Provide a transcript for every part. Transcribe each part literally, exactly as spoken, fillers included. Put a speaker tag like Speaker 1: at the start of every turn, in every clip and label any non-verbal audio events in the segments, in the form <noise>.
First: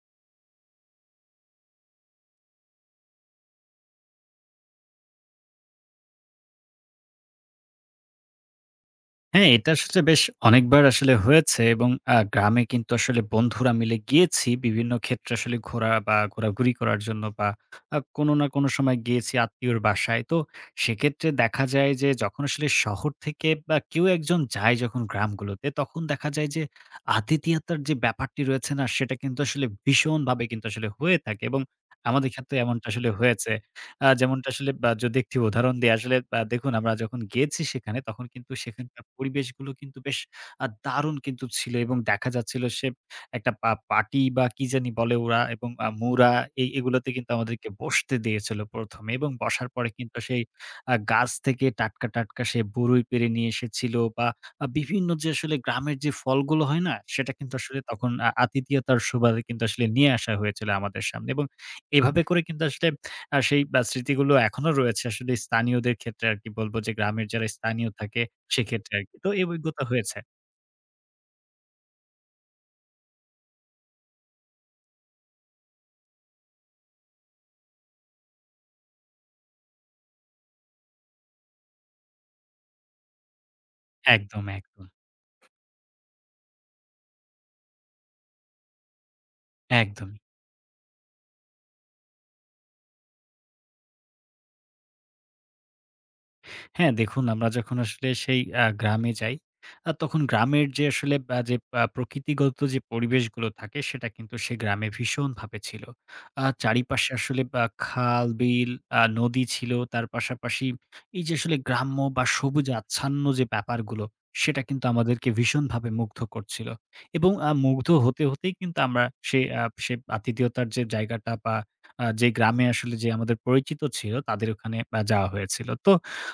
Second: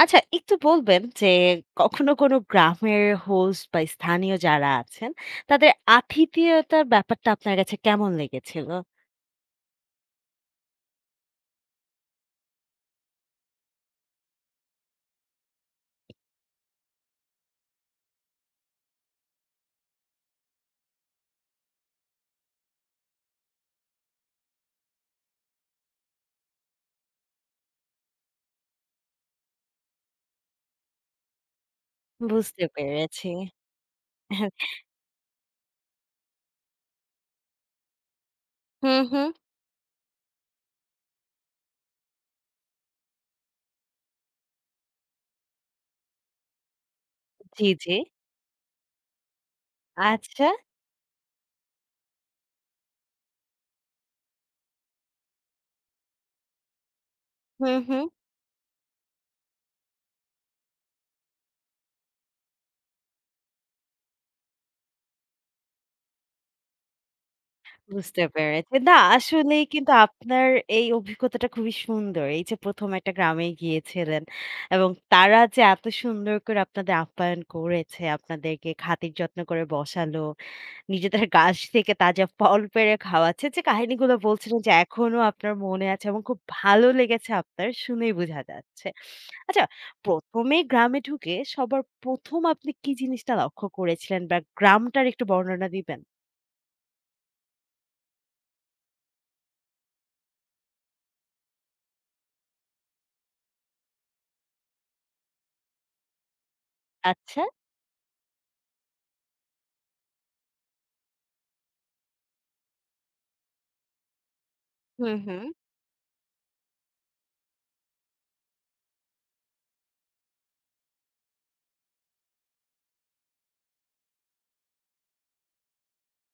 Speaker 1: আচ্ছা একটু বলবেন যে কখনো কোনো গ্রামের হোস্ট বা স্থানীয় যারা আছেন তাদের আতিথেয়তার ব্যাপারটা আপনার কাছে কেমন লেগেছিল?
Speaker 2: হ্যাঁ, এটা আসলে বেশ অনেকবার আসলে হয়েছে এবং আ গ্রামে কিন্তু আসলে বন্ধুরা মিলে গিয়েছি। বিভিন্ন ক্ষেত্রে আসলে ঘোরা বা ঘোরাঘুরি করার জন্য বা আ কোনো না কোনো সময় গিয়েছি আত্মীয়র বাসায়। তো সেক্ষেত্রে দেখা যায় যে যখন আসলে শহর থেকে বা কেউ একজন যায় যখন গ্রামগুলোতে, তখন দেখা যায় যে আতিথেয়তার যে ব্যাপারটি রয়েছে না, সেটা কিন্তু আসলে ভীষণভাবে কিন্তু আসলে হয়ে থাকে এবং আমাদের ক্ষেত্রে
Speaker 1: বুঝতে
Speaker 2: এমনটা আসলে
Speaker 1: পেরেছি।
Speaker 2: হয়েছে। আ যেমনটা আসলে বা যদি একটি উদাহরণ দেই, আসলে আ দেখুন আমরা যখন গেছি সেখানে, তখন কিন্তু
Speaker 1: হুম,
Speaker 2: সেখানকার
Speaker 1: হুম।
Speaker 2: পরিবেশগুলো কিন্তু বেশ আ দারুণ কিন্তু ছিল এবং দেখা যাচ্ছিল সে একটা পা পার্টি বা কি জানি বলে ওরা এবং আ মুরা এই এগুলোতে কিন্তু
Speaker 1: জি,
Speaker 2: আমাদেরকে
Speaker 1: জি।
Speaker 2: বসতে দিয়েছিল প্রথমে এ এবং বসার পরে কিন্তু সেই
Speaker 1: আচ্ছা।
Speaker 2: আ গাছ থেকে টাটকা, টাটকা সে বরই পেড়ে নিয়ে এসেছিল বা আ বিভিন্ন যে আসলে গ্রামের যে ফলগুলো হয় না? সেটা কিন্তু
Speaker 1: হুম,
Speaker 2: আসলে
Speaker 1: হুম।
Speaker 2: তখন আ আতিথেয়তার সুবাদে কিন্তু আসলে নিয়ে আসা হয়েছিল আমাদের সামনে এবং এভাবে করে কিন্তু আসলে আর সেই বা স্মৃতিগুলো এখনো রয়েছে আসলে স্থানীয়দের ক্ষেত্রে আরকি, বলব যে গ্রামের যারা স্থানীয়
Speaker 1: বুঝতে
Speaker 2: থাকে
Speaker 1: পেরেছি। না
Speaker 2: সেক্ষেত্রে আরকি। তো এই
Speaker 1: আসলেই
Speaker 2: অভিজ্ঞতা
Speaker 1: কিন্তু
Speaker 2: হয়েছে।
Speaker 1: আপনার এই অভিজ্ঞতাটা খুবই সুন্দর। এই যে প্রথম একটা গ্রামে গিয়েছিলেন এবং তারা যে এত সুন্দর করে আপনাদের আপ্যায়ন করেছে, আপনাদেরকে খাতির যত্ন করে বসালো। নিজেদের গাছ থেকে তাজা ফল পেড়ে খাওয়াচ্ছে যে কাহিনীগুলো
Speaker 2: একদম,
Speaker 1: বলছিলেন যে
Speaker 2: একদম,
Speaker 1: এখনো আপনার মনে আছে এবং খুব ভালো লেগেছে আপনার শুনেই বোঝা যাচ্ছে। আচ্ছা,
Speaker 2: একদমই।
Speaker 1: প্রথম এ গ্রামে ঢুকে সবার প্রথম আপনি কি জিনিসটা লক্ষ্য করেছিলেন বা গ্রামটার একটু বর্ণনা দিবেন?
Speaker 2: হ্যাঁ, দেখুন আমরা যখন আসলে সেই আ গ্রামে যাই, আ তখন গ্রামের যে আসলে আ যে আ প্রকৃতিগত যে পরিবেশগুলো থাকে সেটা কিন্তু সে গ্রামে ভীষণভাবে ছিল। আ চারিপাশে
Speaker 1: আচ্ছা।
Speaker 2: আসলে আ খাল, বিল, আ নদী ছিল। তার পাশাপাশি এই যে আসলে গ্রাম্য বা সবুজ আচ্ছন্ন যে ব্যাপারগুলো, সেটা কিন্তু
Speaker 1: হুম,
Speaker 2: আমাদেরকে
Speaker 1: হুম।
Speaker 2: ভীষণভাবে মুগ্ধ করছিল। এবং আ মুগ্ধ হতে, হতেই কিন্তু আমরা সে আ সে আতিথেয়তার যে জায়গাটা বা আ যে গ্রামে আসলে যে আমাদের পরিচিত ছিল তাদের ওখানে আ যাওয়া হয়েছিল। তো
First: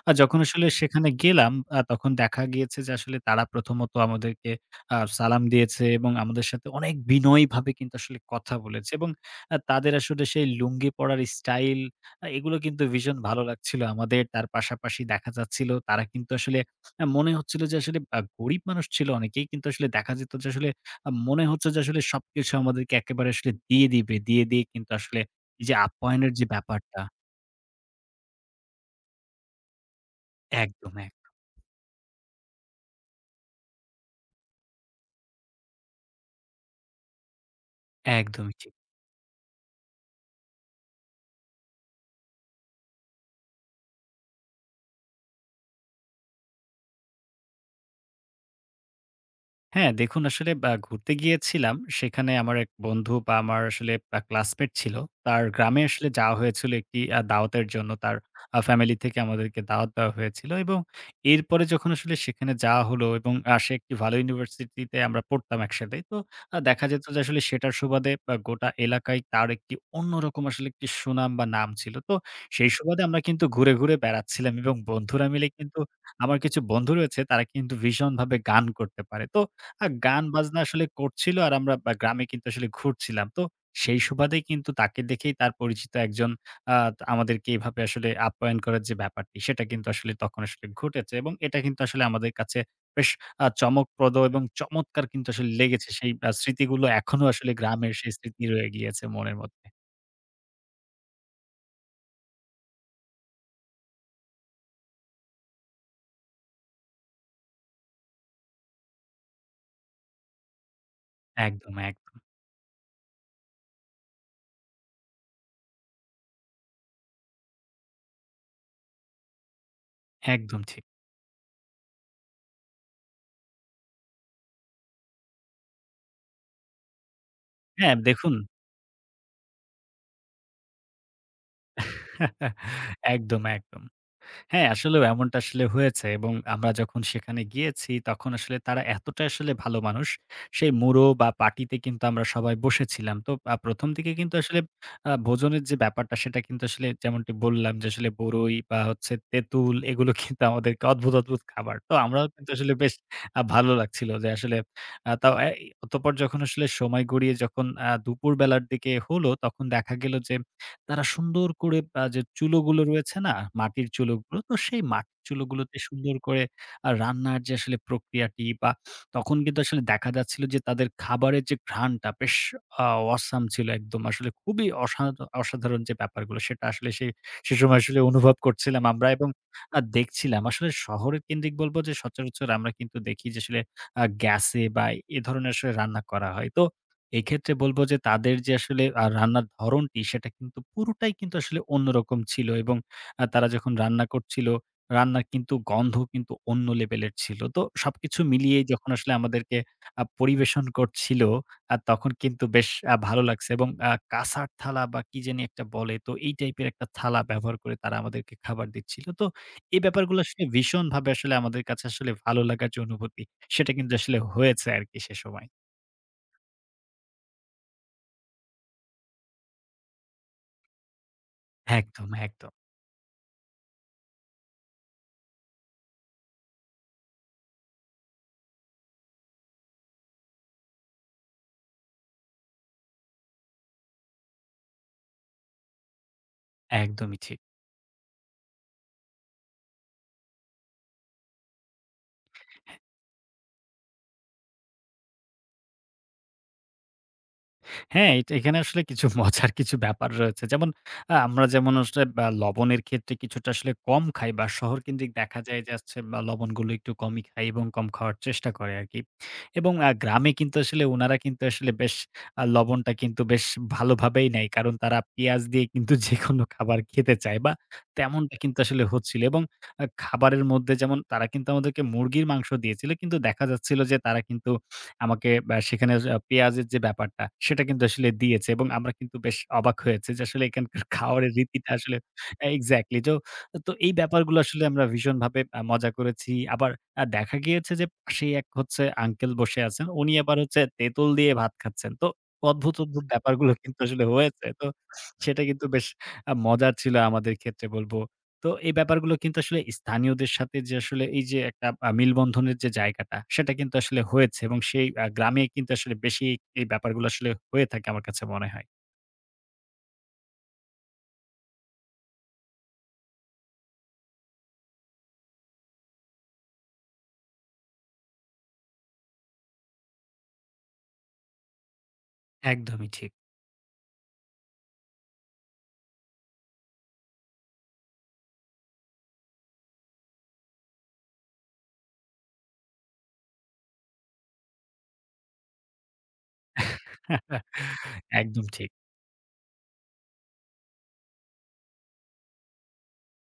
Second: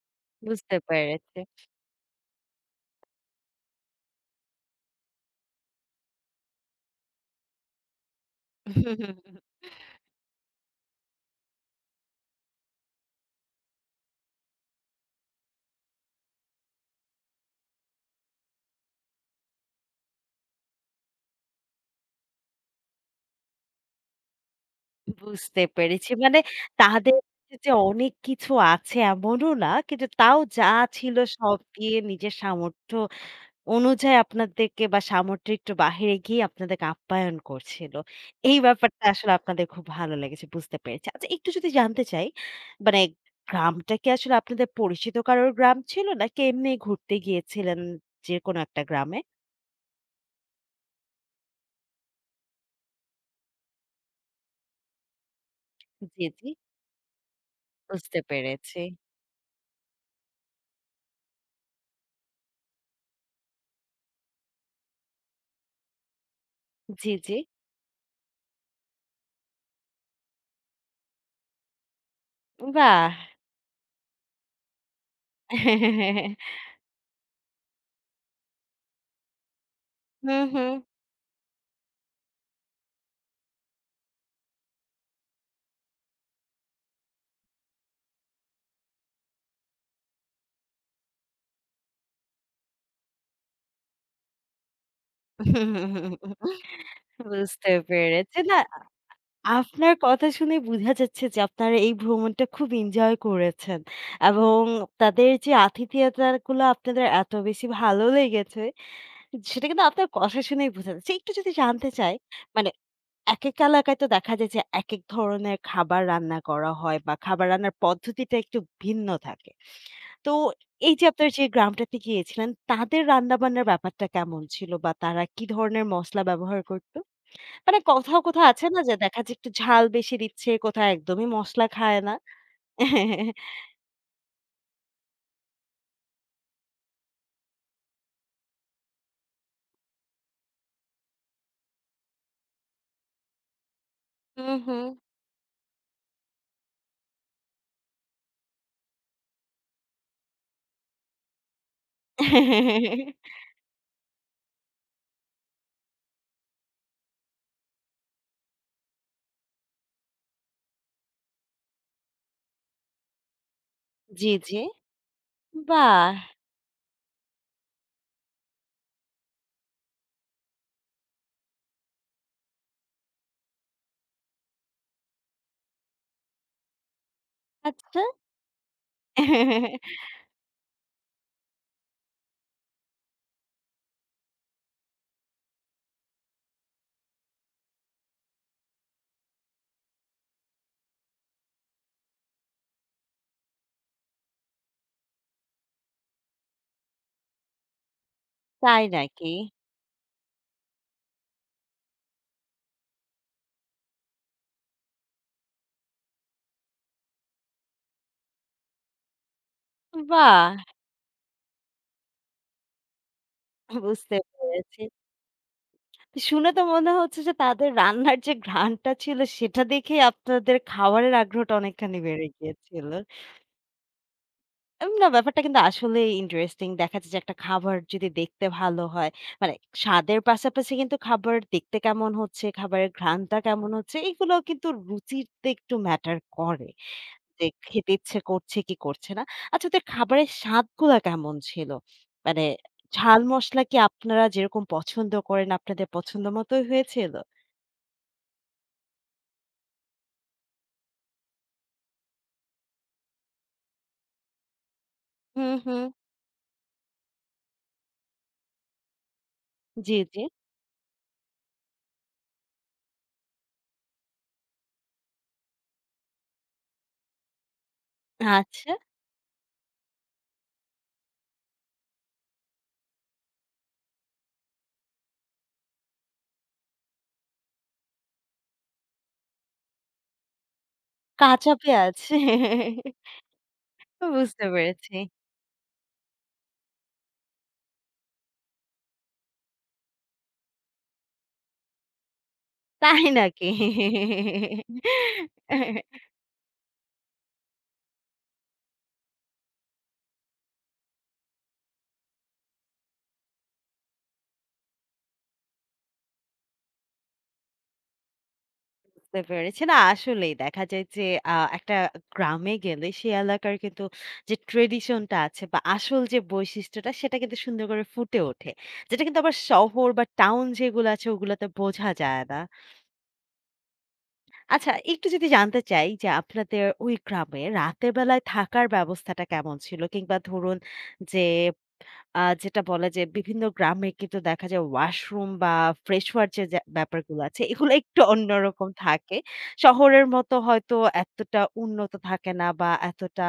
Speaker 2: আ যখন আসলে
Speaker 1: বুঝতে
Speaker 2: সেখানে
Speaker 1: পেরেছি।
Speaker 2: গেলাম আ তখন দেখা গিয়েছে যে আসলে তারা প্রথমত আমাদেরকে আ সালাম দিয়েছে এবং আমাদের সাথে অনেক বিনয়ীভাবে কিন্তু আসলে কথা
Speaker 1: <laughs> হুম
Speaker 2: বলেছে
Speaker 1: হুম
Speaker 2: এবং
Speaker 1: হুম।
Speaker 2: আ তাদের আসলে সেই লুঙ্গি পড়ার স্টাইল, আ এগুলো কিন্তু ভীষণ ভালো লাগছিল আমাদের। তার পাশাপাশি দেখা যাচ্ছিল তারা কিন্তু আসলে আ মনে হচ্ছিল যে আসলে আ গরিব মানুষ ছিল অনেকেই, কিন্তু আসলে দেখা যেত যে আসলে আ মনে হচ্ছে যে আসলে সবকিছু আমাদেরকে একেবারে আসলে দিয়ে দিবে। দিয়ে দিয়ে কিন্তু আসলে
Speaker 1: বুঝতে
Speaker 2: এই যে
Speaker 1: পেরেছি।
Speaker 2: আপ্যায়নের
Speaker 1: মানে
Speaker 2: যে ব্যাপারটা,
Speaker 1: তাদের কাছে যে অনেক কিছু আছে এমনও না। কিন্তু তাও যা
Speaker 2: একদম এক
Speaker 1: ছিল সব দিয়ে নিজের সামর্থ্য অনুযায়ী আপনাদেরকে বা সামর্থ্যের একটু বাহিরে গিয়ে আপনাদেরকে আপ্যায়ন করছিল।
Speaker 2: একদমই
Speaker 1: এই
Speaker 2: ঠিক।
Speaker 1: ব্যাপারটা আসলে আপনাদের খুব ভালো লেগেছে, বুঝতে পেরেছি। আচ্ছা, একটু যদি জানতে চাই, মানে গ্রামটা কি আসলে আপনাদের পরিচিত কারোর গ্রাম ছিল? নাকি এমনি ঘুরতে গিয়েছিলেন যে কোনো একটা গ্রামে?
Speaker 2: হ্যাঁ, দেখুন আসলে আ ঘুরতে গিয়েছিলাম। সেখানে আমার এক বন্ধু বা আমার আসলে আ ক্লাসমেট ছিল। তার গ্রামে আসলে
Speaker 1: জি,
Speaker 2: যাওয়া
Speaker 1: জি,
Speaker 2: হয়েছিল একটি আ দাওয়াতের জন্য। তার
Speaker 1: বুঝতে
Speaker 2: আ
Speaker 1: পেরেছি।
Speaker 2: ফ্যামিলি থেকে আমাদেরকে দাওয়াত দেওয়া হয়েছিল এবং এরপরে যখন আসলে সেখানে যাওয়া হলো, এবং আ সে একটি ভালো ইউনিভার্সিটিতে আমরা পড়তাম একসাথে। তো আ দেখা যেত
Speaker 1: জি,
Speaker 2: যে
Speaker 1: জি।
Speaker 2: আসলে সেটার সুবাদে আ গোটা এলাকায় তার একটি অন্যরকম আসলে একটি সুনাম বা নাম ছিল। তো সেই সুবাদে
Speaker 1: বাহ!
Speaker 2: আমরা কিন্তু ঘুরে, ঘুরে বেড়াচ্ছিলাম এবং বন্ধুরা মিলে কিন্তু আমার কিছু
Speaker 1: <laughs>
Speaker 2: বন্ধু রয়েছে তারা কিন্তু ভীষণভাবে গান করতে পারে। তো আ
Speaker 1: হুম,
Speaker 2: গান-বাজনা
Speaker 1: হুম।
Speaker 2: আসলে করছিল, আর আমরা বা গ্রামে কিন্তু আসলে ঘুরছিলাম। তো সেই সুবাদেই কিন্তু তাকে দেখেই তার পরিচিত একজন আ আমাদেরকে এভাবে আসলে আপ্যায়ন করার যে ব্যাপারটি, সেটা কিন্তু আসলে তখন আসলে ঘটেছে এবং এটা কিন্তু আসলে আমাদের কাছে বেশ আ চমকপ্রদ এবং চমৎকার কিন্তু আসলে লেগেছে। সেই আ স্মৃতিগুলো এখনো আসলে
Speaker 1: বুঝতে
Speaker 2: গ্রামের সেই
Speaker 1: পেরেছি।
Speaker 2: স্মৃতি
Speaker 1: না,
Speaker 2: রয়ে গিয়েছে মনের মধ্যে।
Speaker 1: আপনার কথা শুনে বুঝা যাচ্ছে যে আপনারা এই ভ্রমণটা খুব এনজয় করেছেন এবং তাদের যে আতিথেয়তাগুলো আপনাদের এত বেশি ভালো লেগেছে সেটা কিন্তু আপনার কথা শুনেই বোঝা যাচ্ছে। একটু যদি
Speaker 2: একদম,
Speaker 1: জানতে চাই,
Speaker 2: একদম,
Speaker 1: মানে একেক এলাকায় তো দেখা যায় যে একেক ধরনের খাবার রান্না করা হয় বা খাবার রান্নার পদ্ধতিটা একটু ভিন্ন থাকে। তো
Speaker 2: একদম ঠিক।
Speaker 1: এই যে আপনার যে গ্রামটাতে গিয়েছিলেন তাদের রান্নাবান্নার ব্যাপারটা কেমন ছিল বা তারা কি ধরনের মসলা ব্যবহার করত? মানে
Speaker 2: হ্যাঁ,
Speaker 1: কোথাও,
Speaker 2: দেখুন
Speaker 1: কোথাও আছে না যে দেখা যায় একটু ঝাল বেশি দিচ্ছে, কোথাও একদমই মসলা খায় না।
Speaker 2: <laughs> একদম, একদম। হ্যাঁ, আসলেও এমনটা আসলে হয়েছে এবং আমরা যখন সেখানে গিয়েছি তখন আসলে তারা এতটাই আসলে ভালো মানুষ। সেই মুড়ো বা পার্টিতে কিন্তু আমরা সবাই বসেছিলাম। তো আ প্রথম দিকে কিন্তু
Speaker 1: হুম,
Speaker 2: আসলে
Speaker 1: হুম।
Speaker 2: আ ভোজনের যে ব্যাপারটা সেটা কিন্তু আসলে যেমনটি বললাম যে আসলে বরই বা হচ্ছে তেঁতুল এগুলো কিন্তু আমাদেরকে অদ্ভুত, অদ্ভুত খাবার। তো আমরাও কিন্তু আসলে বেশ আ ভালো লাগছিল যে আসলে আ তাও অ্যা অতঃপর যখন আসলে সময় গড়িয়ে যখন আ দুপুরবেলার দিকে হলো তখন দেখা গেল যে তারা সুন্দর করে আ যে চুলোগুলো রয়েছে না? মাটির
Speaker 1: জি,
Speaker 2: চুলোগুলো, তো
Speaker 1: জি।
Speaker 2: সেই মাটির চুলোগুলোতে
Speaker 1: বাহ!
Speaker 2: সুন্দর করে আ রান্নার যে আসলে প্রক্রিয়াটি বা তখন কিন্তু আসলে দেখা যাচ্ছিল যে তাদের খাবারের যে ঘ্রাণটা বেশ আ অসাম ছিল একদম, আসলে খুবই অসাধ অসাধারণ যে ব্যাপারগুলো সেটা আসলে সে সে সময় আসলে
Speaker 1: আচ্ছা।
Speaker 2: অনুভব করছিলাম আমরা এবং আ দেখছিলাম। আসলে শহরের কেন্দ্রিক বলব যে সচরাচর আমরা কিন্তু দেখি যে আসলে আ গ্যাসে বা এ ধরনের আসলে রান্না করা হয়। তো এক্ষেত্রে বলব যে তাদের যে আসলে আ রান্নার ধরনটি সেটা কিন্তু পুরোটাই কিন্তু আসলে অন্যরকম ছিল, এবং আ তারা যখন রান্না করছিল, রান্নার কিন্তু গন্ধ কিন্তু অন্য লেভেলের ছিল। তো সবকিছু মিলিয়ে
Speaker 1: তাই
Speaker 2: যখন আসলে
Speaker 1: নাকি?
Speaker 2: আমাদেরকে আ পরিবেশন করছিল, আ তখন কিন্তু বেশ আ ভালো লাগছে, এবং আ কাঁসার থালা বা কি জানি একটা বলে, তো এই টাইপের একটা থালা ব্যবহার করে তারা আমাদেরকে খাবার দিচ্ছিল। তো এই ব্যাপারগুলো আসলে
Speaker 1: বাহ!
Speaker 2: ভীষণভাবে আসলে আমাদের কাছে আসলে ভালো লাগার যে অনুভূতি, সেটা কিন্তু
Speaker 1: বুঝতে
Speaker 2: আসলে হয়েছে
Speaker 1: পেরেছি।
Speaker 2: আরকি সে সময়।
Speaker 1: তো শুনে তো মনে হচ্ছে যে তাদের রান্নার যে ঘ্রাণটা ছিল সেটা দেখেই আপনাদের খাবারের আগ্রহটা অনেকখানি
Speaker 2: একদম,
Speaker 1: বেড়ে
Speaker 2: একদম।
Speaker 1: গিয়েছিল। উম, না, ব্যাপারটা কিন্তু আসলেই ইন্টারেস্টিং। দেখা যায় যে একটা খাবার যদি দেখতে ভালো হয়, মানে স্বাদের পাশাপাশি কিন্তু খাবার দেখতে কেমন হচ্ছে, খাবারের ঘ্রাণটা কেমন হচ্ছে, এগুলোও কিন্তু রুচিতে একটু ম্যাটার করে।
Speaker 2: একদমই ঠিক।
Speaker 1: যে খেতে ইচ্ছে করছে কি করছে না। আচ্ছা, তো খাবারের স্বাদগুলা কেমন ছিল? মানে ঝাল মসলা কি আপনারা যেরকম পছন্দ করেন আপনাদের পছন্দ মতোই হয়েছিল?
Speaker 2: হ্যাঁ, এট এখানে আসলে কিছু <laughs> মজার কিছু ব্যাপার রয়েছে। যেমন আ আমরা যেমন আসলে বা লবণের ক্ষেত্রে কিছুটা আসলে কম খাই বা শহরকেন্দ্রিক দেখা
Speaker 1: হুম,
Speaker 2: যায় যে
Speaker 1: হুম।
Speaker 2: হচ্ছে বা লবণগুলো একটু কমই খাই এবং কম খাওয়ার চেষ্টা করে আরকি। এবং আ
Speaker 1: জি, জি।
Speaker 2: গ্রামে কিন্তু আসলে উনারা কিন্তু আসলে বেশ আ লবণটা কিন্তু বেশ ভালোভাবেই নেয়। কারণ তারা পেঁয়াজ দিয়ে কিন্তু <laughs> যেকোনো খাবার খেতে চায় বা তেমনটা কিন্তু
Speaker 1: আচ্ছা।
Speaker 2: আসলে হচ্ছিল। এবং আ খাবারের মধ্যে যেমন তারা কিন্তু আমাদেরকে মুরগির মাংস দিয়েছিল। কিন্তু দেখা যাচ্ছিল যে তারা কিন্তু আমাকে আ সেখানে আ পেঁয়াজের যে ব্যাপারটা, সেটা কিন্তু আসলে দিয়েছে, এবং আমরা কিন্তু বেশ অবাক হয়েছি যে আসলে এখানকার <laughs> খাওয়ারের
Speaker 1: কাঁচা
Speaker 2: রীতিটা
Speaker 1: পেঁয়াজ।
Speaker 2: আসলে এক্সাক্টলি।
Speaker 1: <laughs>
Speaker 2: তো তো এই ব্যাপারগুলো
Speaker 1: বুঝতে
Speaker 2: আসলে আমরা
Speaker 1: পেরেছি।
Speaker 2: ভীষণভাবে আ মজা করেছি। আবার আ দেখা গিয়েছে যে পাশেই এক হচ্ছে আঙ্কেল বসে আছেন। উনি আবার হচ্ছে তেঁতুল দিয়ে ভাত খাচ্ছেন। তো অদ্ভুত,
Speaker 1: তাই
Speaker 2: অদ্ভুত <laughs>
Speaker 1: নাকি?
Speaker 2: ব্যাপারগুলো কিন্তু আসলে হয়েছে। তো সেটা কিন্তু বেশ আ মজার ছিল আমাদের ক্ষেত্রে বলব। তো এই ব্যাপারগুলো কিন্তু আসলে স্থানীয়দের সাথে যে আসলে এই যে একটা আ মেলবন্ধনের যে জায়গাটা, সেটা কিন্তু আসলে হয়েছে এবং সেই আ গ্রামে কিন্তু আসলে বেশি এই ব্যাপারগুলো আসলে হয়ে থাকে আমার কাছে মনে হয়।
Speaker 1: বুঝতে পেরেছি। না, আসলেই দেখা যায় যে আ একটা গ্রামে গেলে সে এলাকার কিন্তু যে ট্র্যাডিশন টা আছে বা আসল যে বৈশিষ্ট্যটা সেটা কিন্তু সুন্দর করে ফুটে ওঠে। যেটা কিন্তু আবার শহর বা টাউন যেগুলো আছে ওগুলাতে বোঝা যায় না।
Speaker 2: একদমই ঠিক।
Speaker 1: আচ্ছা, একটু যদি জানতে চাই যে আপনাদের ওই গ্রামে রাতের বেলায় থাকার ব্যবস্থাটা কেমন ছিল? কিংবা ধরুন যে আ যেটা বলে যে বিভিন্ন গ্রামে কিন্তু দেখা যায় ওয়াশরুম বা ফ্রেশওয়ার যে যা ব্যাপারগুলো আছে এগুলো একটু
Speaker 2: <laughs> একদম
Speaker 1: অন্যরকম
Speaker 2: ঠিক।
Speaker 1: থাকে। শহরের মতো হয়তো এতটা উন্নত থাকে না বা এতটা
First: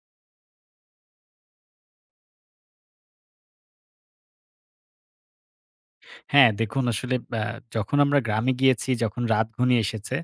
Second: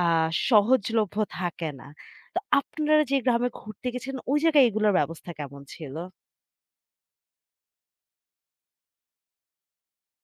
Speaker 1: আ সহজলভ্য থাকে না। তো আপনারা যে গ্রামে ঘুরতে গেছেন ওই জায়গায় এগুলোর ব্যবস্থা কেমন ছিল?
Speaker 2: হ্যাঁ, দেখুন আসলে আ যখন আমরা গ্রামে গিয়েছি, যখন রাত ঘনিয়ে এসেছে,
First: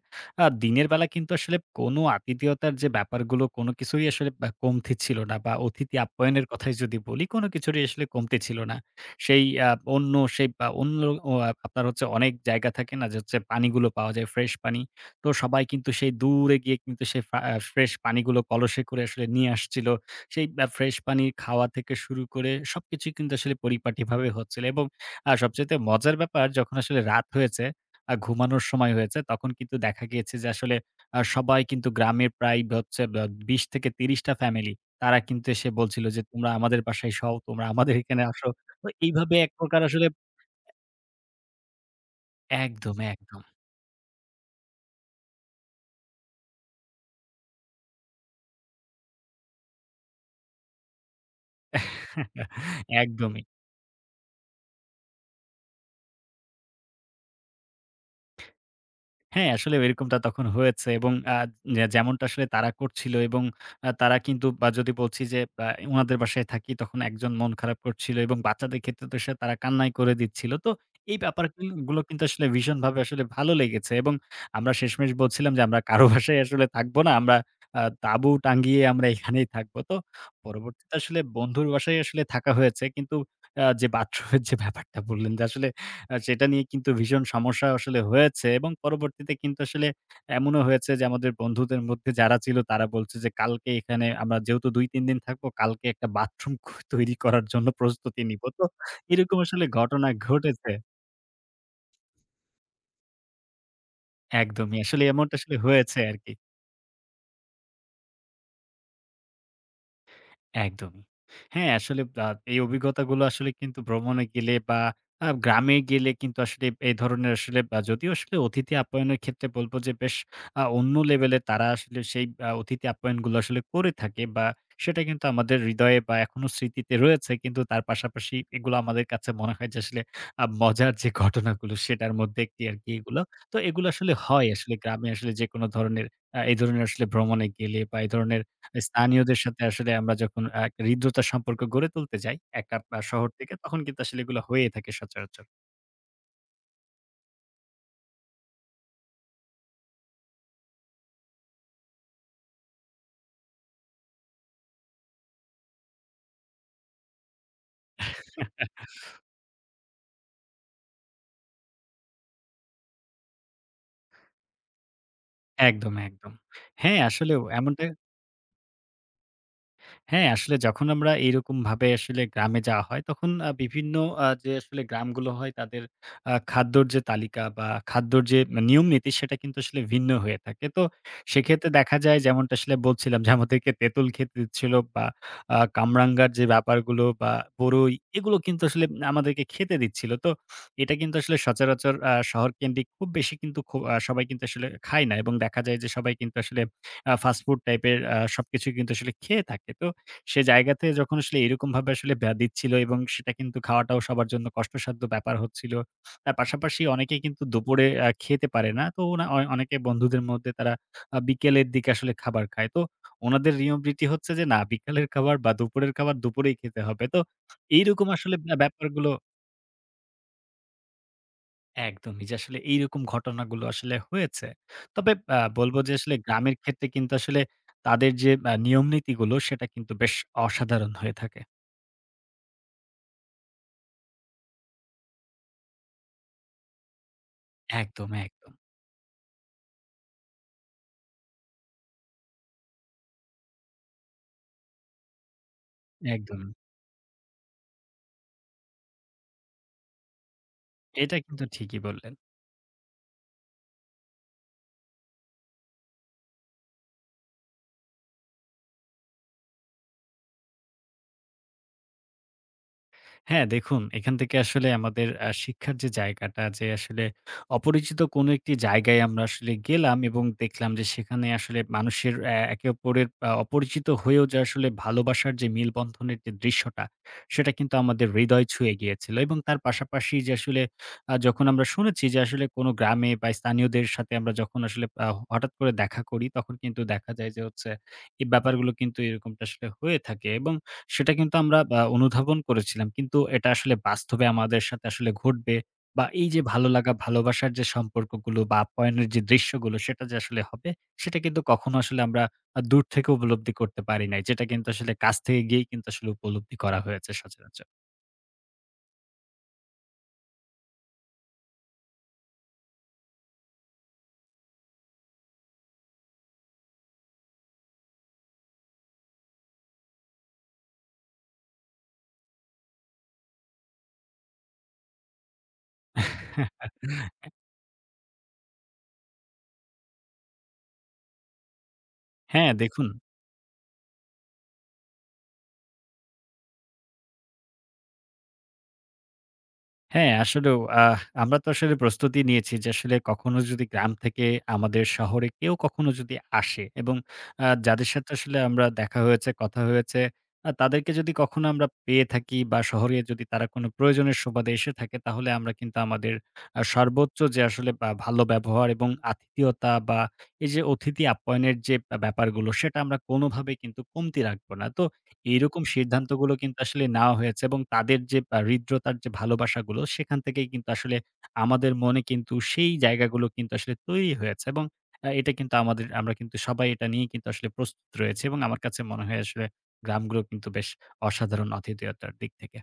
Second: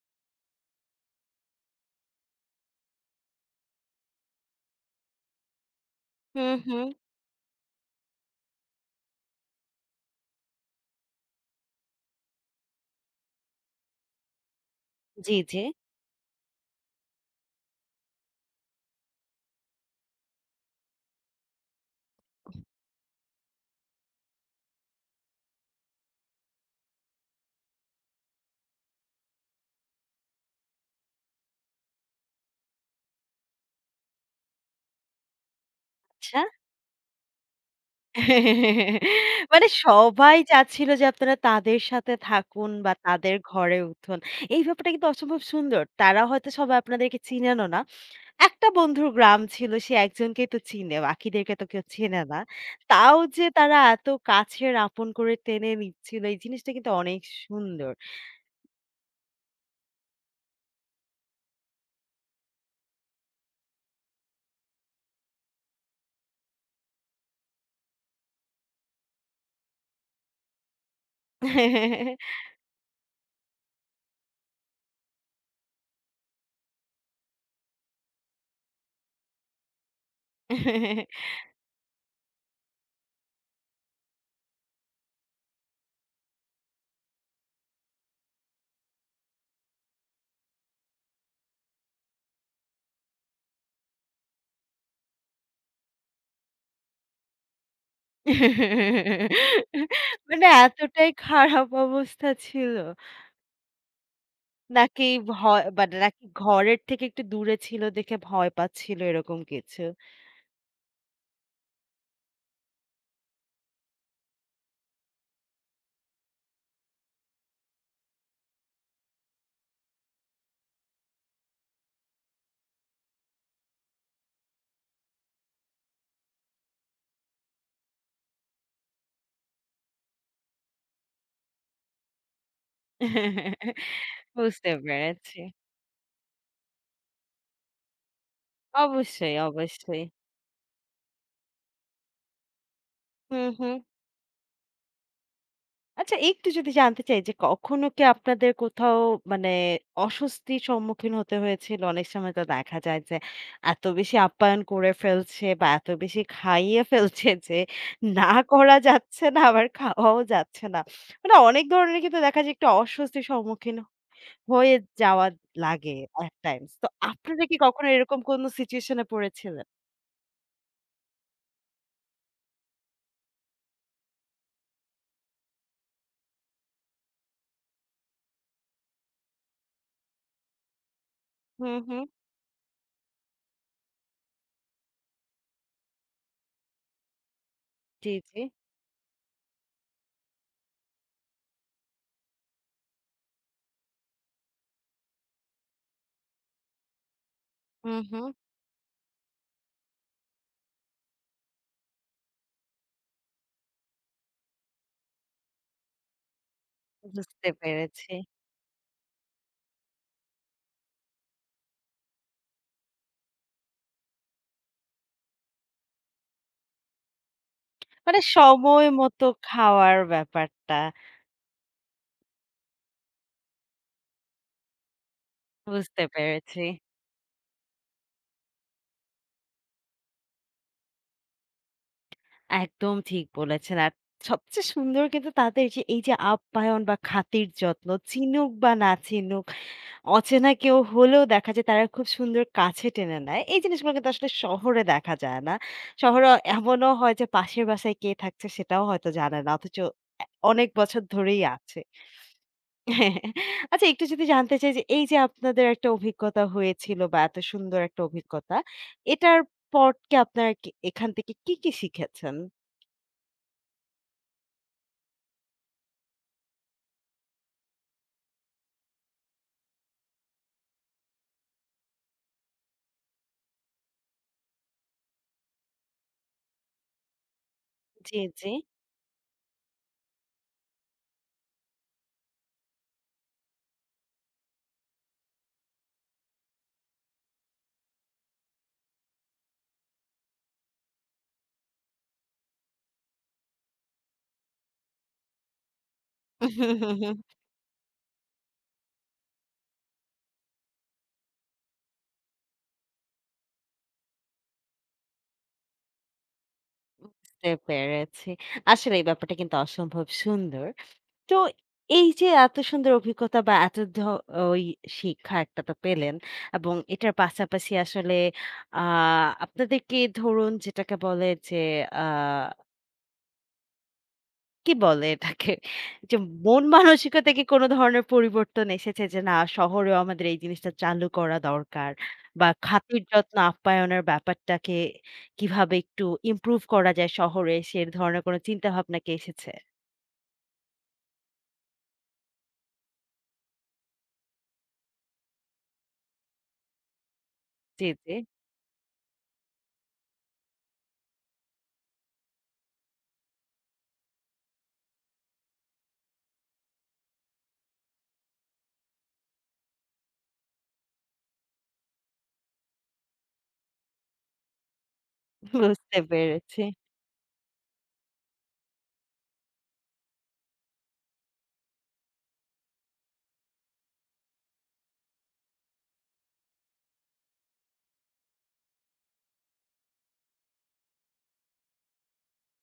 Speaker 2: আ দিনের বেলা কিন্তু আসলে কোনো আতিথেয়তার যে ব্যাপারগুলো, কোনো কিছুই আসলে আ কমতি ছিল না, বা অতিথি আপ্যায়নের
Speaker 1: হুম,
Speaker 2: কথাই
Speaker 1: হুম।
Speaker 2: যদি বলি, কোনো কিছুরই আসলে কমতি ছিল না। সেই আ অন্য সেই আ অন্য ও আহ, আপনার হচ্ছে অনেক জায়গা থাকে না যে হচ্ছে পানিগুলো পাওয়া যায় ফ্রেশ পানি। তো
Speaker 1: জি, জি।
Speaker 2: সবাই কিন্তু সেই দূরে গিয়ে কিন্তু সেই ফা আ ফ্রেশ পানিগুলো কলসে করে আসলে নিয়ে আসছিল। সেই আ ফ্রেশ পানি খাওয়া থেকে শুরু করে সবকিছুই কিন্তু আসলে পরিপাটিভাবে হচ্ছিল, এবং আর সবচাইতে মজার ব্যাপার যখন আসলে রাত হয়েছে, আ ঘুমানোর সময় হয়েছে, তখন কিন্তু দেখা গিয়েছে যে আসলে আ সবাই কিন্তু গ্রামের প্রায় হচ্ছে বা বিশ থেকে ত্রিশ টা ফ্যামিলি, তারা কিন্তু এসে বলছিল যে,
Speaker 1: আচ্ছা।
Speaker 2: "তোমরা আমাদের বাসায় সও, তোমরা আমাদের এখানে আসো।" তো
Speaker 1: <laughs>
Speaker 2: এইভাবে এক
Speaker 1: মানে
Speaker 2: প্রকার আসলে
Speaker 1: সবাই চাচ্ছিল যে আপনারা তাদের সাথে থাকুন বা
Speaker 2: একদম,
Speaker 1: তাদের
Speaker 2: একদম।
Speaker 1: ঘরে উঠুন। এই ব্যাপারটা কিন্তু অসম্ভব সুন্দর। তারা হয়তো সবাই আপনাদেরকে চিনেনও না। একটা বন্ধুর গ্রাম ছিল, সে একজনকেই তো চিনে, বাকিদেরকে তো কেউ চেনে না।
Speaker 2: <laughs>
Speaker 1: তাও
Speaker 2: একদমই।
Speaker 1: যে তারা এত কাছের আপন করে টেনে নিচ্ছিল এই জিনিসটা কিন্তু অনেক সুন্দর।
Speaker 2: হ্যাঁ, আসলে এরকমটা তখন হয়েছে এবং আ যে যেমনটা আসলে তারা করছিল, এবং আ তারা কিন্তু বা যদি বলছি যে আ উনাদের বাসায় থাকি তখন একজন মন খারাপ করছিল এবং বাচ্চাদের ক্ষেত্রে তো সে তারা কান্নাই করে দিচ্ছিল। তো এই ব্যাপারগুল গুলো কিন্তু আসলে ভীষণভাবে আসলে ভালো লেগেছে এবং আমরা শেষমেশ বলছিলাম যে আমরা কারো বাসায় আসলে থাকবো না। আমরা আ তাঁবু টাঙ্গিয়ে আমরা এখানেই থাকবো। তো পরবর্তীতে আসলে
Speaker 1: <laughs>
Speaker 2: বন্ধুর বাসায় আসলে থাকা হয়েছে। কিন্তু আ যে বাথরুমের যে ব্যাপারটা বললেন যে আসলে আ সেটা নিয়ে কিন্তু ভীষণ সমস্যা আসলে হয়েছে, এবং পরবর্তীতে কিন্তু আসলে এমনও হয়েছে যে আমাদের বন্ধুদের মধ্যে যারা ছিল তারা বলছে যে, "কালকে এখানে আমরা যেহেতু দুই তিন দিন থাকবো, কালকে একটা বাথরুম ক তৈরি করার জন্য প্রস্তুতি নিবো।" তো এরকম আসলে ঘটনা
Speaker 1: মানে
Speaker 2: ঘটেছে।
Speaker 1: এতটাই খারাপ অবস্থা ছিল।
Speaker 2: একদমই আসলে
Speaker 1: নাকি
Speaker 2: এমনটা আসলে
Speaker 1: ভয়, মানে
Speaker 2: হয়েছে
Speaker 1: নাকি
Speaker 2: আরকি।
Speaker 1: ঘরের থেকে একটু দূরে ছিল দেখে ভয় পাচ্ছিল এরকম কিছু।
Speaker 2: একদমই। হ্যাঁ, আসলে আ এই অভিজ্ঞতাগুলো আসলে কিন্তু ভ্রমণে গেলে বা আ গ্রামে গেলে কিন্তু আসলে এই ধরনের আসলে আ যদিও আসলে অতিথি আপ্যায়নের ক্ষেত্রে বলব যে বেশ আ অন্য লেভেলে তারা আসলে সেই আ অতিথি আপ্যায়নগুলো আসলে করে থাকে, বা সেটা কিন্তু আমাদের হৃদয়ে বা এখনো স্মৃতিতে রয়েছে। কিন্তু তার পাশাপাশি এগুলো আমাদের কাছে মনে হয় যে আসলে আ মজার যে ঘটনাগুলো সেটার মধ্যে একটি আরকি এগুলো। তো এগুলো আসলে হয়
Speaker 1: বুঝতে
Speaker 2: আসলে গ্রামে আসলে
Speaker 1: পেরেছি।
Speaker 2: যেকোনো ধরনের আ এই ধরনের আসলে ভ্রমণে গেলে, বা এই ধরনের
Speaker 1: অবশ্যই,
Speaker 2: স্থানীয়দের সাথে আসলে
Speaker 1: অবশ্যই।
Speaker 2: আমরা যখন আ একটা হৃদ্রতার সম্পর্ক গড়ে তুলতে যাই, একটা আ শহর
Speaker 1: হুম,
Speaker 2: থেকে,
Speaker 1: হুম।
Speaker 2: তখন কিন্তু আসলে এগুলো হয়ে থাকে সচরাচর।
Speaker 1: আচ্ছা, একটু যদি জানতে চাই যে কখনো কি আপনাদের কোথাও, মানে অস্বস্তির সম্মুখীন হতে হয়েছিল? অনেক সময় তো দেখা যায় যে এত বেশি আপ্যায়ন করে ফেলছে বা এত বেশি খাইয়ে ফেলছে যে না করা
Speaker 2: <laughs>
Speaker 1: যাচ্ছে না, আবার খাওয়াও যাচ্ছে না। মানে অনেক ধরনের কিন্তু দেখা যায় একটু অস্বস্তির সম্মুখীন হয়ে যাওয়া
Speaker 2: একদম,
Speaker 1: লাগে at
Speaker 2: একদম।
Speaker 1: times। তো
Speaker 2: হ্যাঁ, আসলেও
Speaker 1: আপনারা কি
Speaker 2: এমনটা
Speaker 1: কখনো এরকম কোনো সিচুয়েশন এ পড়েছিলেন?
Speaker 2: হ্যাঁ, আসলে যখন আমরা এইরকমভাবে আসলে গ্রামে যাওয়া হয়, তখন আ বিভিন্ন আ যে আসলে গ্রামগুলো হয় তাদের আ খাদ্যর যে তালিকা বা খাদ্যর যে নিয়ম-নীতি সেটা কিন্তু আসলে ভিন্ন হয়ে থাকে। তো সেক্ষেত্রে
Speaker 1: হুম,
Speaker 2: দেখা
Speaker 1: হুম।
Speaker 2: যায় যেমনটা আসলে বলছিলাম যে আমাদেরকে তেঁতুল খেতে দিচ্ছিল বা আ কামরাঙ্গার যে ব্যাপারগুলো বা বরই
Speaker 1: জি,
Speaker 2: এগুলো
Speaker 1: জি।
Speaker 2: কিন্তু আসলে আমাদেরকে খেতে দিচ্ছিল। তো এটা কিন্তু আসলে সচরাচর আ শহরকেন্দ্রিক খুব বেশি কিন্তু খু আ সবাই কিন্তু আসলে খায় না, এবং দেখা যায় যে সবাই কিন্তু আসলে আ ফাস্ট ফুড
Speaker 1: হুম,
Speaker 2: টাইপের আ
Speaker 1: হুম।
Speaker 2: সবকিছু কিন্তু আসলে খেয়ে থাকে। তো সে জায়গাতে যখন আসলে এরকমভাবে আসলে ব্যা দিচ্ছিল, এবং সেটা কিন্তু খাওয়াটাও সবার জন্য কষ্টসাধ্য ব্যাপার হচ্ছিল। তার পাশাপাশি অনেকে কিন্তু
Speaker 1: বুঝতে
Speaker 2: দুপুরে আ
Speaker 1: পেরেছি।
Speaker 2: খেতে পারে না। তো ওনা অ অনেকে বন্ধুদের মধ্যে তারা আ বিকেলের দিকে আসলে খাবার খায়। তো ওনাদের নিয়ম-রীতি হচ্ছে যে না বিকালের খাবার বা দুপুরের খাবার দুপুরেই খেতে হবে। তো এইরকম
Speaker 1: মানে
Speaker 2: আসলে ব্যা
Speaker 1: সময়
Speaker 2: ব্যাপারগুলো
Speaker 1: মতো খাওয়ার ব্যাপারটা।
Speaker 2: একদমই যে আসলে এইরকম ঘটনাগুলো আসলে হয়েছে। তবে আ বলব যে
Speaker 1: বুঝতে
Speaker 2: আসলে গ্রামের
Speaker 1: পেরেছি।
Speaker 2: ক্ষেত্রে কিন্তু আসলে তাদের যে আ নিয়ম নীতিগুলো সেটা কিন্তু বেশ অসাধারণ হয়ে থাকে।
Speaker 1: একদম ঠিক বলেছেন। আর সবচেয়ে সুন্দর কিন্তু তাদের যে এই যে আপ্যায়ন বা খাতির যত্ন,
Speaker 2: একদম,
Speaker 1: চিনুক
Speaker 2: একদম,
Speaker 1: বা না চিনুক, অচেনা কেউ হলেও দেখা যায় তারা খুব সুন্দর কাছে টেনে নেয়। এই জিনিসগুলো কিন্তু আসলে শহরে দেখা যায় না। শহরে
Speaker 2: একদম।
Speaker 1: এমনও হয় যে পাশের বাসায় কে থাকছে সেটাও হয়তো জানে না। অথচ এ অনেক বছর
Speaker 2: এটা
Speaker 1: ধরেই
Speaker 2: কিন্তু
Speaker 1: আছে।
Speaker 2: ঠিকই বললেন।
Speaker 1: হ্যাঁ। আচ্ছা, একটু যদি জানতে চাই যে এই যে আপনাদের একটা অভিজ্ঞতা হয়েছিল বা এত সুন্দর একটা অভিজ্ঞতা, এটার পরকে আপনারা কি এখান থেকে কি, কি শিখেছেন?
Speaker 2: হ্যাঁ, দেখুন এখান থেকে আসলে আমাদের আ শিক্ষার যে জায়গাটা যে আসলে অপরিচিত কোনো একটি জায়গায় আমরা আসলে গেলাম এবং দেখলাম যে সেখানে আসলে মানুষের অ্যা একে অপরের আ অপরিচিত হয়েও যে আসলে ভালোবাসার যে মেলবন্ধনের যে দৃশ্যটা, সেটা কিন্তু আমাদের
Speaker 1: জি,
Speaker 2: হৃদয়
Speaker 1: জি।
Speaker 2: ছুঁয়ে গিয়েছিল, এবং তার পাশাপাশি যে আসলে আ যখন আমরা শুনেছি যে আসলে কোনো গ্রামে বা স্থানীয়দের সাথে আমরা যখন আসলে আ হঠাৎ করে দেখা করি তখন কিন্তু দেখা যায় যে হচ্ছে এই ব্যাপারগুলো কিন্তু এরকমটা আসলে হয়ে থাকে, এবং সেটা কিন্তু আমরা আ অনুধাবন করেছিলাম। কিন্তু এটা আসলে বাস্তবে আমাদের সাথে আসলে ঘটবে বা এই যে ভালো লাগা, ভালোবাসার যে সম্পর্কগুলো বা আপ্যায়নের যে দৃশ্যগুলো সেটা যে আসলে হবে, সেটা কিন্তু কখনো আসলে আমরা আ দূর থেকে উপলব্ধি করতে পারি নাই। যেটা কিন্তু আসলে কাছ থেকে গিয়েই কিন্তু আসলে উপলব্ধি করা হয়েছে
Speaker 1: বুঝতে
Speaker 2: সচরাচর।
Speaker 1: পেরেছি। আসলে এই ব্যাপারটা কিন্তু অসম্ভব সুন্দর। তো এই যে এত সুন্দর অভিজ্ঞতা বা এত ধ ওই শিক্ষা একটা তো পেলেন এবং এটার পাশাপাশি আসলে আ আপনাদেরকে, ধরুন, যেটাকে বলে যে আ কি বলে এটাকে? যে মন মানসিকতা
Speaker 2: <laughs>
Speaker 1: কি কোনো ধরনের পরিবর্তন এসেছে যে না শহরেও আমাদের এই জিনিসটা চালু করা দরকার বা
Speaker 2: হ্যাঁ, দেখুন
Speaker 1: খাতির যত্ন আপ্যায়নের ব্যাপারটাকে কিভাবে একটু ইমপ্রুভ করা যায় শহরে সে ধরনের কোনো চিন্তাভাবনা কি এসেছে?
Speaker 2: হ্যাঁ, আসলেও আহ আমরা তো আসলে প্রস্তুতি নিয়েছি যে আসলে কখনো যদি গ্রাম থেকে আমাদের শহরে কেউ কখনো যদি আসে, এবং আ
Speaker 1: জি,
Speaker 2: যাদের সাথে
Speaker 1: জি,
Speaker 2: আসলে আমরা দেখা হয়েছে, কথা হয়েছে, আ তাদেরকে যদি কখনো আমরা পেয়ে থাকি বা শহরে যদি তারা কোনো প্রয়োজনের সুবাদে এসে থাকে, তাহলে আমরা কিন্তু আমাদের আ সর্বোচ্চ যে আসলে বা ভালো ব্যবহার এবং আতিথেয়তা বা এই যে অতিথি আপ্যায়নের যে ব্যা ব্যাপারগুলো সেটা আমরা কোনোভাবেই কিন্তু কমতি রাখবো না। তো এইরকম
Speaker 1: বুঝতে
Speaker 2: সিদ্ধান্তগুলো কিন্তু
Speaker 1: পেরেছি।
Speaker 2: আসলে নেওয়া হয়েছে এবং তাদের যে আ হৃদ্রতার যে ভালোবাসাগুলো সেখান থেকেই কিন্তু আসলে আমাদের মনে কিন্তু সেই জায়গাগুলো কিন্তু আসলে তৈরি হয়েছে, এবং আ এটা কিন্তু আমাদের আমরা কিন্তু সবাই এটা নিয়ে কিন্তু আসলে প্রস্তুত রয়েছি, এবং আমার কাছে মনে হয় আসলে গ্রামগুলো কিন্তু বেশ অসাধারণ আতিথেয়তার দিক থেকে।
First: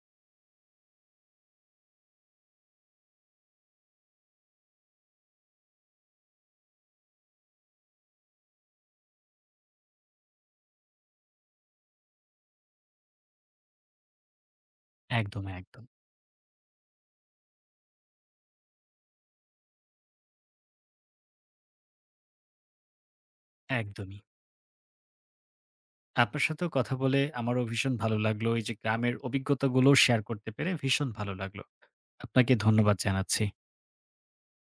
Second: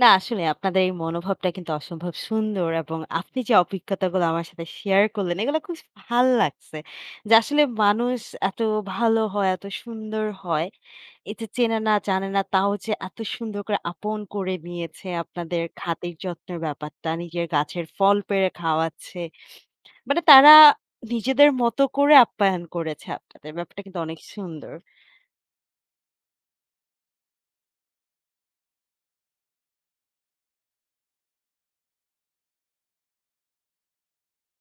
Speaker 1: না, আসলে আপনাদের এই মনোভাবটা কিন্তু অসম্ভব সুন্দর এবং আপনি যে অভিজ্ঞতাগুলো আমার সাথে শেয়ার করলেন এগুলো খুব ভাল লাগছে। যে আসলে মানুষ এত ভালো হয়, এত সুন্দর হয়, এই যে চেনে না জানে না তাও যে এত সুন্দর করে আপন করে নিয়েছে,
Speaker 2: একদম,
Speaker 1: আপনাদের
Speaker 2: একদম,
Speaker 1: খাতির যত্নের ব্যাপারটা নিজের গাছের ফল পেড়ে খাওয়াচ্ছে, মানে তারা নিজেদের মতো করে আপ্যায়ন করেছে আপনাদের, ব্যাপারটা কিন্তু অনেক
Speaker 2: একদমই।
Speaker 1: সুন্দর।
Speaker 2: আপনার সাথেও কথা বলে আমারও ভীষণ ভালো লাগলো। এই যে গ্রামের অভিজ্ঞতাগুলো শেয়ার করতে পেরে ভীষণ ভালো লাগলো। আপনাকে ধন্যবাদ জানাচ্ছি।